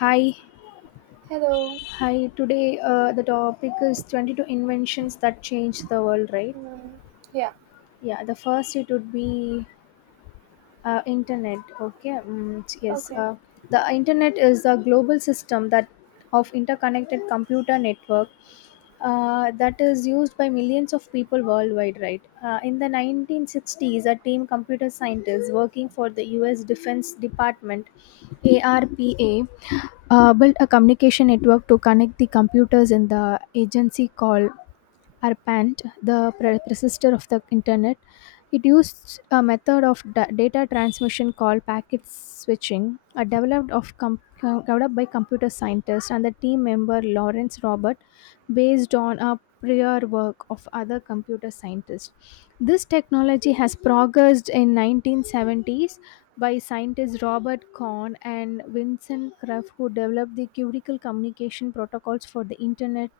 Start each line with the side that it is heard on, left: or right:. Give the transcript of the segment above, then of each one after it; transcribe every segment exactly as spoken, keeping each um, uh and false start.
left: Hi,
right: Hello.
left: hi. Today, uh, the topic is twenty-two inventions that changed the world, right?
right: Mm, yeah.
left: Yeah, the first it would be uh, internet. Okay, mm, yes.
right: Okay.
left: Uh, the internet is a global system that of interconnected computer network uh, that is used by millions of people worldwide, right? Uh, in the nineteen sixties, a team computer scientists working for the U S Defense Department, ARPA, uh, built a communication network to connect the computers in the agency called ARPANET, the pre- predecessor of the internet. It used a method of da- data transmission called packet switching, uh, developed of com- com- developed by computer scientists and the team member Lawrence Robert, based on a prior work of other computer scientists. This technology has progressed in nineteen seventies by scientists Robert Kahn and Vincent Krupp, who developed the critical communication protocols for the internet.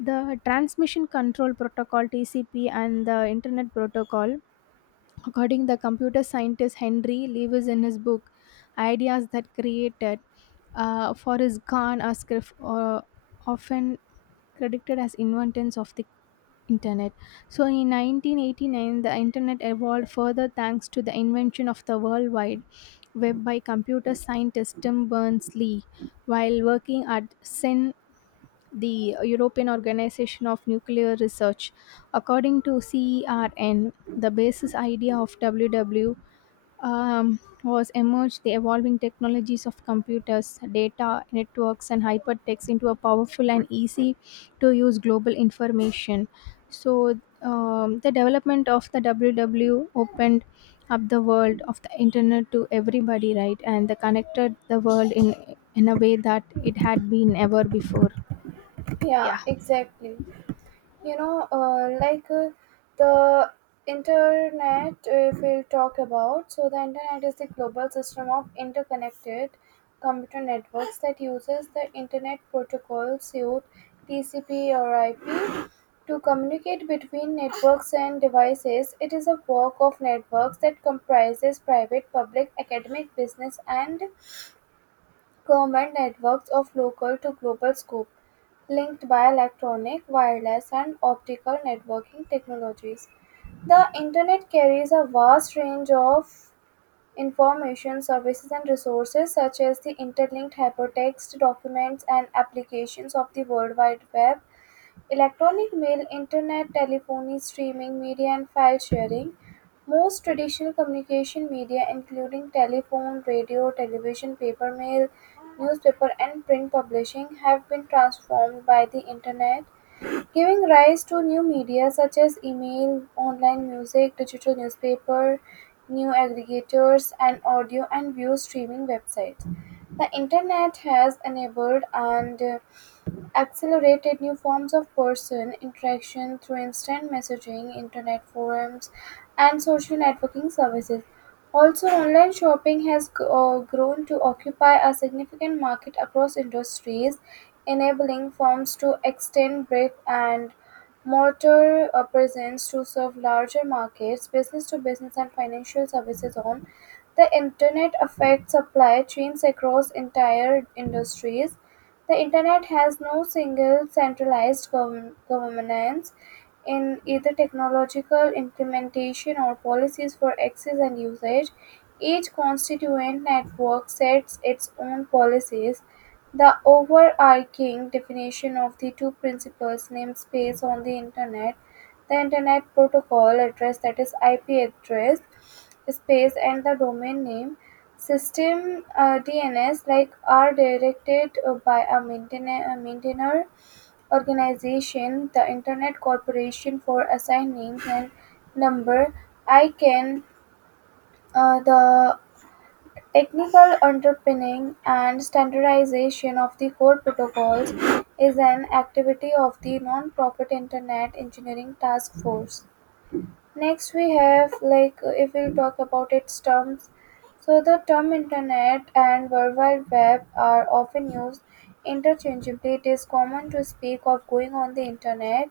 left: The transmission control protocol T C P and the internet protocol, according the computer scientist Henry Lewis in his book Ideas That Created, uh, for his Kahn are scrif- uh, often credited as inventors of the internet. So in nineteen eighty-nine, the internet evolved further thanks to the invention of the World Wide web by computer scientist Tim Berners Lee while working at CERN, the European Organization of Nuclear Research. According to CERN, the basis idea of W W um, was emerged the evolving technologies of computers, data networks, and hypertext into a powerful and easy to use global information. So, um, the development of the W W opened up the world of the internet to everybody, right? And they connected the world in in a way that it had been ever before.
right: Yeah.
left: Yeah.
right: Exactly. You know, uh, like uh, the internet. If we'll talk about, so the internet is the global system of interconnected computer networks that uses the internet protocol suite T C P or I P to communicate between networks and devices. It is a work of networks that comprises private, public, academic, business, and government networks of local to global scope, linked by electronic, wireless, and optical networking technologies. The internet carries a vast range of information, services, and resources, such as the interlinked hypertext documents and applications of the World Wide Web, electronic mail, internet, telephony, streaming media and file sharing. Most traditional communication media including telephone, radio, television, paper mail, newspaper and print publishing have been transformed by the internet, giving rise to new media such as email, online music, digital newspaper, new aggregators and audio and video streaming websites. The internet has enabled and uh, accelerated new forms of person interaction through instant messaging, internet forums, and social networking services. Also, online shopping has g- uh, grown to occupy a significant market across industries, enabling firms to extend brick and mortar uh, presence to serve larger markets, business to business, and financial services on the internet affect supply chains across entire industries. The Internet has no single centralized govern- governance in either technological implementation or policies for access and usage. Each constituent network sets its own policies. The overarching definition of the two principles namespace on the Internet, the Internet Protocol address that is I P address space and the domain name System D N S, like, are directed uh, by a maintainer a maintainer organization, the Internet Corporation for Assigning and number. ICANN. Uh, the technical underpinning and standardization of the core protocols is an activity of the non-profit Internet Engineering Task Force. Next, we have like if we'll talk about its terms. So the term internet and world wide web are often used interchangeably. It is common to speak of going on the internet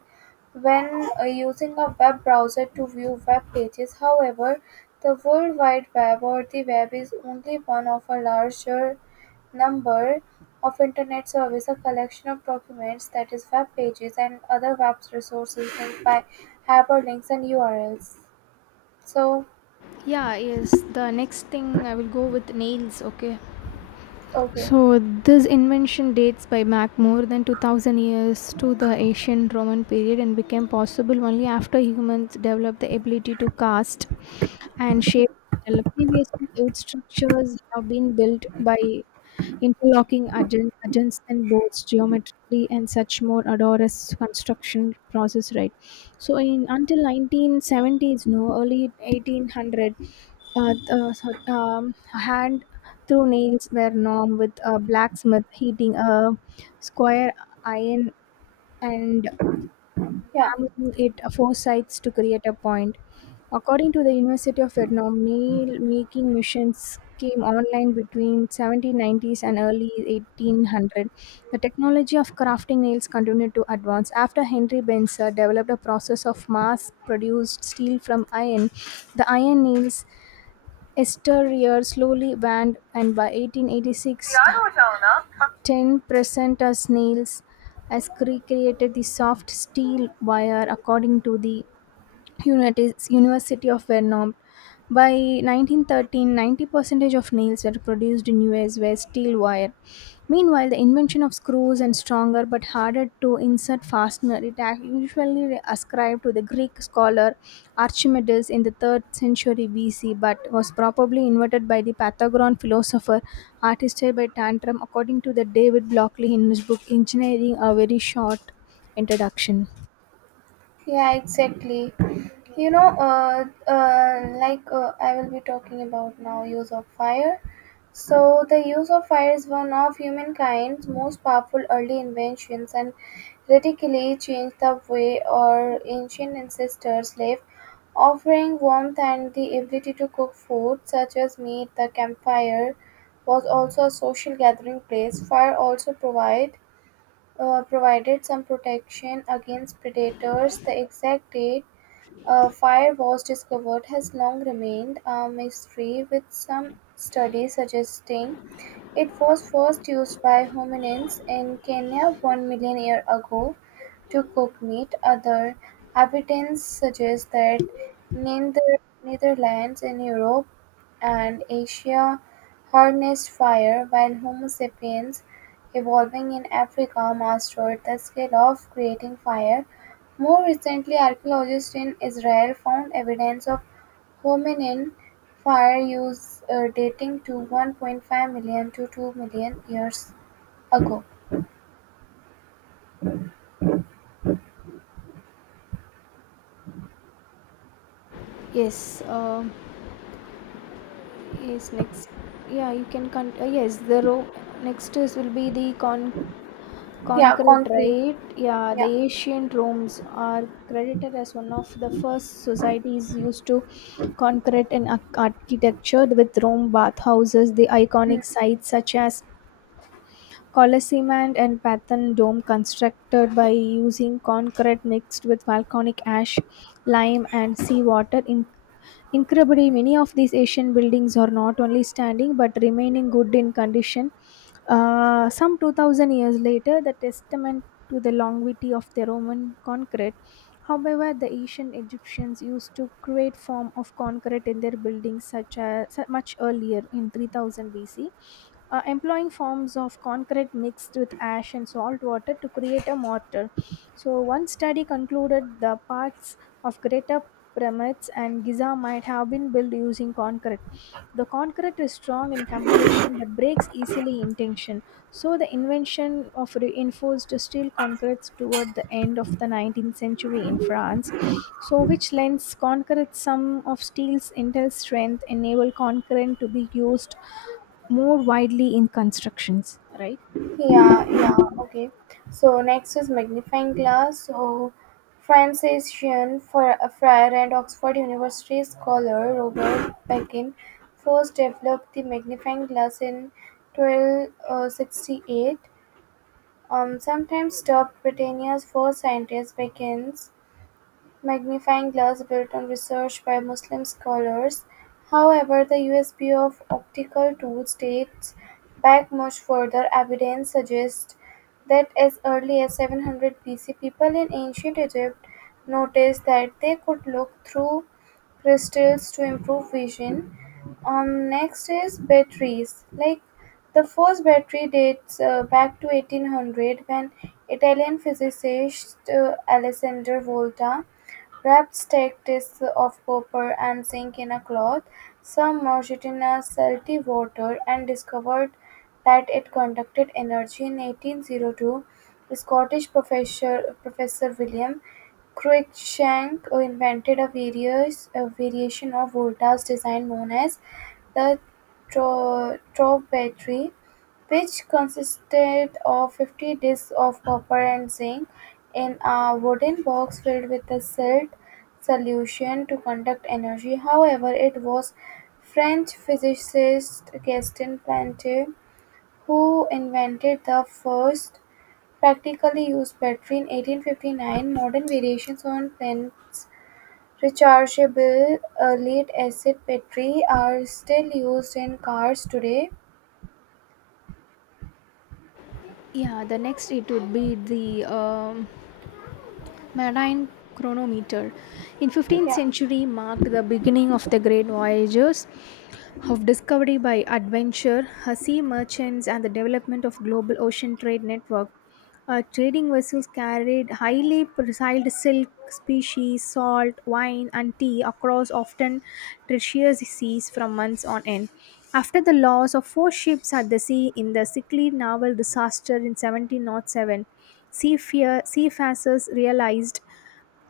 right: when uh, using a web browser to view web pages. However, the world wide web or the web is only one of a larger number of Internet service, a collection of documents, that is, web pages and other web resources linked by hyperlinks and U R Ls. So,
left: Yeah, yes. The next thing I will go with nails, okay?
right: okay,
left: So this invention dates by back more than two thousand years to the ancient Roman period and became possible only after humans developed the ability to cast and shape metal. Previously, the wood structures have been built by interlocking adjun- adjuncts and bolts geometrically and such more odorous construction process, right? So in until nineteen seventies, no, early eighteen hundred, uh, uh, sorry, um, hand through nails were norm with a blacksmith heating a square iron and
right: yeah.
left: examining it four sides to create a point. According to the University of Vietnam, nail making machines came online between seventeen nineties and early eighteen hundred. The technology of crafting nails continued to advance after Henry Benzer developed a process of mass-produced steel from iron. The iron nails exterior slowly banned, and by eighteen eighty-six
right: Diyar Hoca ona.
left: ten present as nails, as Cree created the soft steel wire according to the Unit- University of Vernon. By nineteen thirteen, ninety percent of nails that were produced in U S were steel wire. Meanwhile, the invention of screws and stronger but harder to insert fastener it ac- usually ascribed to the Greek scholar Archimedes in the third century B C but was probably invented by the Pythagorean philosopher Artistes by Tantrum according to the David Blockley in his book Engineering a Very Short Introduction.
right: Yeah, exactly. You know, uh, uh, like uh, I will be talking about now use of fire. So the use of fire is one of humankind's most powerful early inventions and radically changed the way our ancient ancestors lived, offering warmth and the ability to cook food such as meat. The campfire was also a social gathering place. Fire also provided uh, provided some protection against predators. The exact date uh, fire was discovered has long remained a mystery, with some studies suggesting it was first used by hominins in Kenya one million years ago to cook meat; other evidence suggests that Nether- Netherlands in Europe and Asia harnessed fire, while Homo sapiens evolving in Africa mastered the skill of creating fire. More recently, archaeologists in Israel found evidence of hominin fire use uh, dating to one point five million to two million years ago.
left: Yes, uh, Yes, next. Yeah, you can con uh, yes, the Rome next is will be the con
right: Yeah,
left: concrete,
right: concrete.
left: right? Yeah, the
right: Yeah.
left: ancient Romes are credited as one of the first societies used to concrete in ar- architecture with Rome bathhouses, the
right: Hmm.
left: iconic sites such as Colosseum and Pathan Dome constructed by using concrete mixed with volcanic ash, lime and seawater in. Incredibly, many of these ancient buildings are not only standing but remaining good in condition. Uh, some two thousand years later, the testament to the longevity of the Roman concrete. However, the ancient Egyptians used to create form of concrete in their buildings such as much earlier in three thousand B C, uh, employing forms of concrete mixed with ash and salt water to create a mortar. So, one study concluded the parts of greater pyramids and Giza might have been built using concrete. The concrete is strong in comparison but breaks easily in tension. So, the invention of reinforced steel concretes toward the end of the nineteenth century in France, so which lends concrete some of steel's intel strength, enable concrete to be used more widely in constructions, right?
right: Yeah, yeah, okay. So next is magnifying glass. So Franciscan Fr- uh, friar and Oxford University scholar Robert Beckin first developed the magnifying glass in twelve sixty-eight. Um, sometimes dubbed Britannia's first scientist, Beckin's magnifying glass built on research by Muslim scholars. However, the U S P of optical tools dates back much further. Evidence suggests that as early as seven hundred B C, people in ancient Egypt noticed that they could look through crystals to improve vision. Um, next is batteries. Like the first battery dates uh, back to eighteen hundred when Italian physicist uh, Alessandro Volta wrap steak discs of copper and zinc in a cloth, submerged it in a salty water, and discovered that it conducted energy. In eighteen oh two, Scottish professor, professor William Cruikshank invented a, various, a variation of Volta's design known as the tro- trough battery which consisted of fifty discs of copper and zinc in a wooden box filled with a silt solution to conduct energy. However, it was French physicist Gaston Planté who invented the first practically used battery in eighteen fifty-nine. Modern variations on Plant's rechargeable uh, lead-acid battery are still used in cars today.
left: Yeah, the next it would be the um, marine chronometer. In fifteenth
right: Yeah,
left: century marked the beginning of the great voyages of discovery by adventure, uh, sea merchants, and the development of global ocean trade network. Uh, trading vessels carried highly prized silk species, salt, wine, and tea across often treacherous seas from months on end. After the loss of four ships at the sea in the sickly naval disaster in seventeen oh seven, seafa- seafarers realized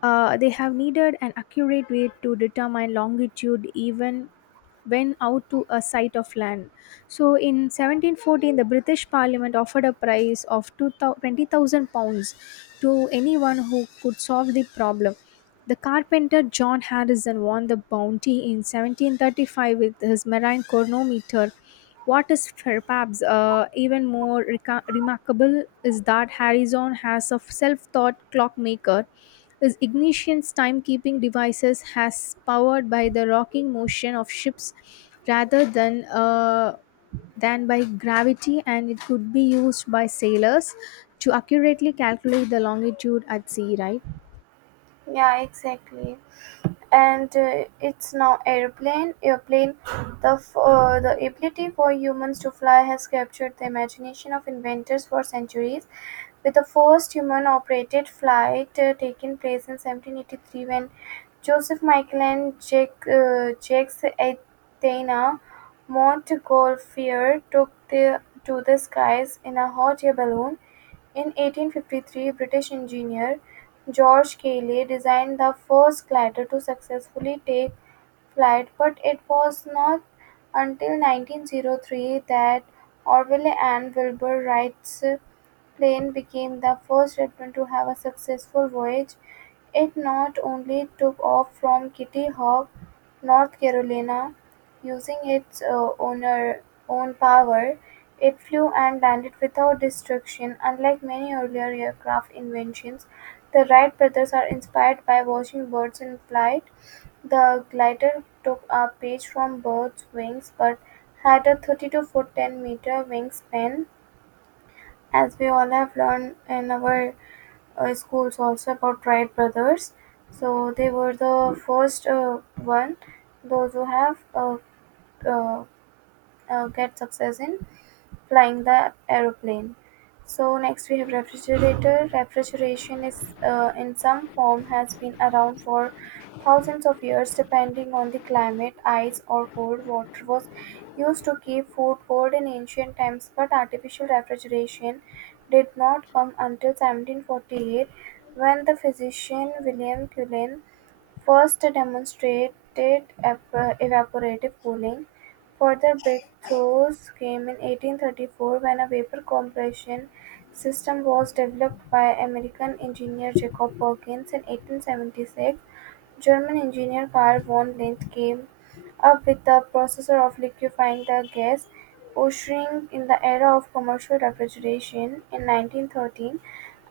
left: uh, they have needed an accurate way to determine longitude even went out to a site of land. So in seventeen fourteen, the British Parliament offered a prize of twenty thousand pounds to anyone who could solve the problem. The carpenter John Harrison won the bounty in seventeen thirty-five with his marine chronometer. What is perhaps uh, even more reca- remarkable is that Harrison has a self taught clockmaker, his ignition's timekeeping devices has powered by the rocking motion of ships rather than uh, than by gravity, and it could be used by sailors to accurately calculate the longitude at sea, right?
right: yeah, exactly. and uh, it's now airplane airplane the f- uh, the ability for humans to fly has captured the imagination of inventors for centuries, with the first human operated flight uh, taking place in seventeen eighty-three when Joseph Michael and jake uh, Jacques Athena Montgolfier took the to the skies in a hot air balloon. In eighteen fifty-three, British engineer George Cayley designed the first glider to successfully take flight, but it was not until nineteen oh three that Orville and Wilbur Wright's plane became the first airplane to have a successful voyage. It not only took off from Kitty Hawk, North Carolina, using its uh, owner, own power, it flew and landed without destruction. Unlike many earlier aircraft inventions, the Wright brothers are inspired by watching birds in flight. The glider took a page from Bird's wings, but had a thirty-two-foot ten-meter wingspan, as we all have learned in our uh, schools also about Wright brothers. So they were the first uh, one, those who have uh, uh, uh, get success in flying the aeroplane. So next we have refrigerator. Refrigeration is uh, in some form has been around for thousands of years depending on the climate. Ice or cold water was used to keep food cold in ancient times, but artificial refrigeration did not come until seventeen forty-eight when the physician William Cullen first they demonstrated evap- evaporative cooling; further breakthroughs came in eighteen-thirty-four when a vapor compression system was developed by American engineer Jacob Perkins in eighteen-seventy-six. German engineer Carl von Linth came up with the process of liquefying the gas, ushering in the era of commercial refrigeration. In nineteen thirteen,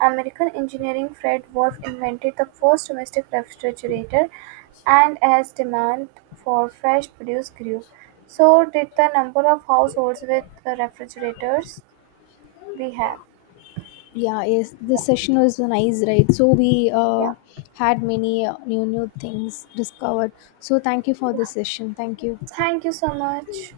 right: American engineer Fred Wolf invented the first domestic refrigerator, and as demand for fresh produce grew, so did the number of households with the refrigerators we have.
left: Yeah, yes,
right: Yeah,
left: this session was nice, right? So we uh,
right: yeah,
left: had many uh, new new things discovered. So thank you for
right: yeah.
left: the session. Thank you.
right: Thank you so much.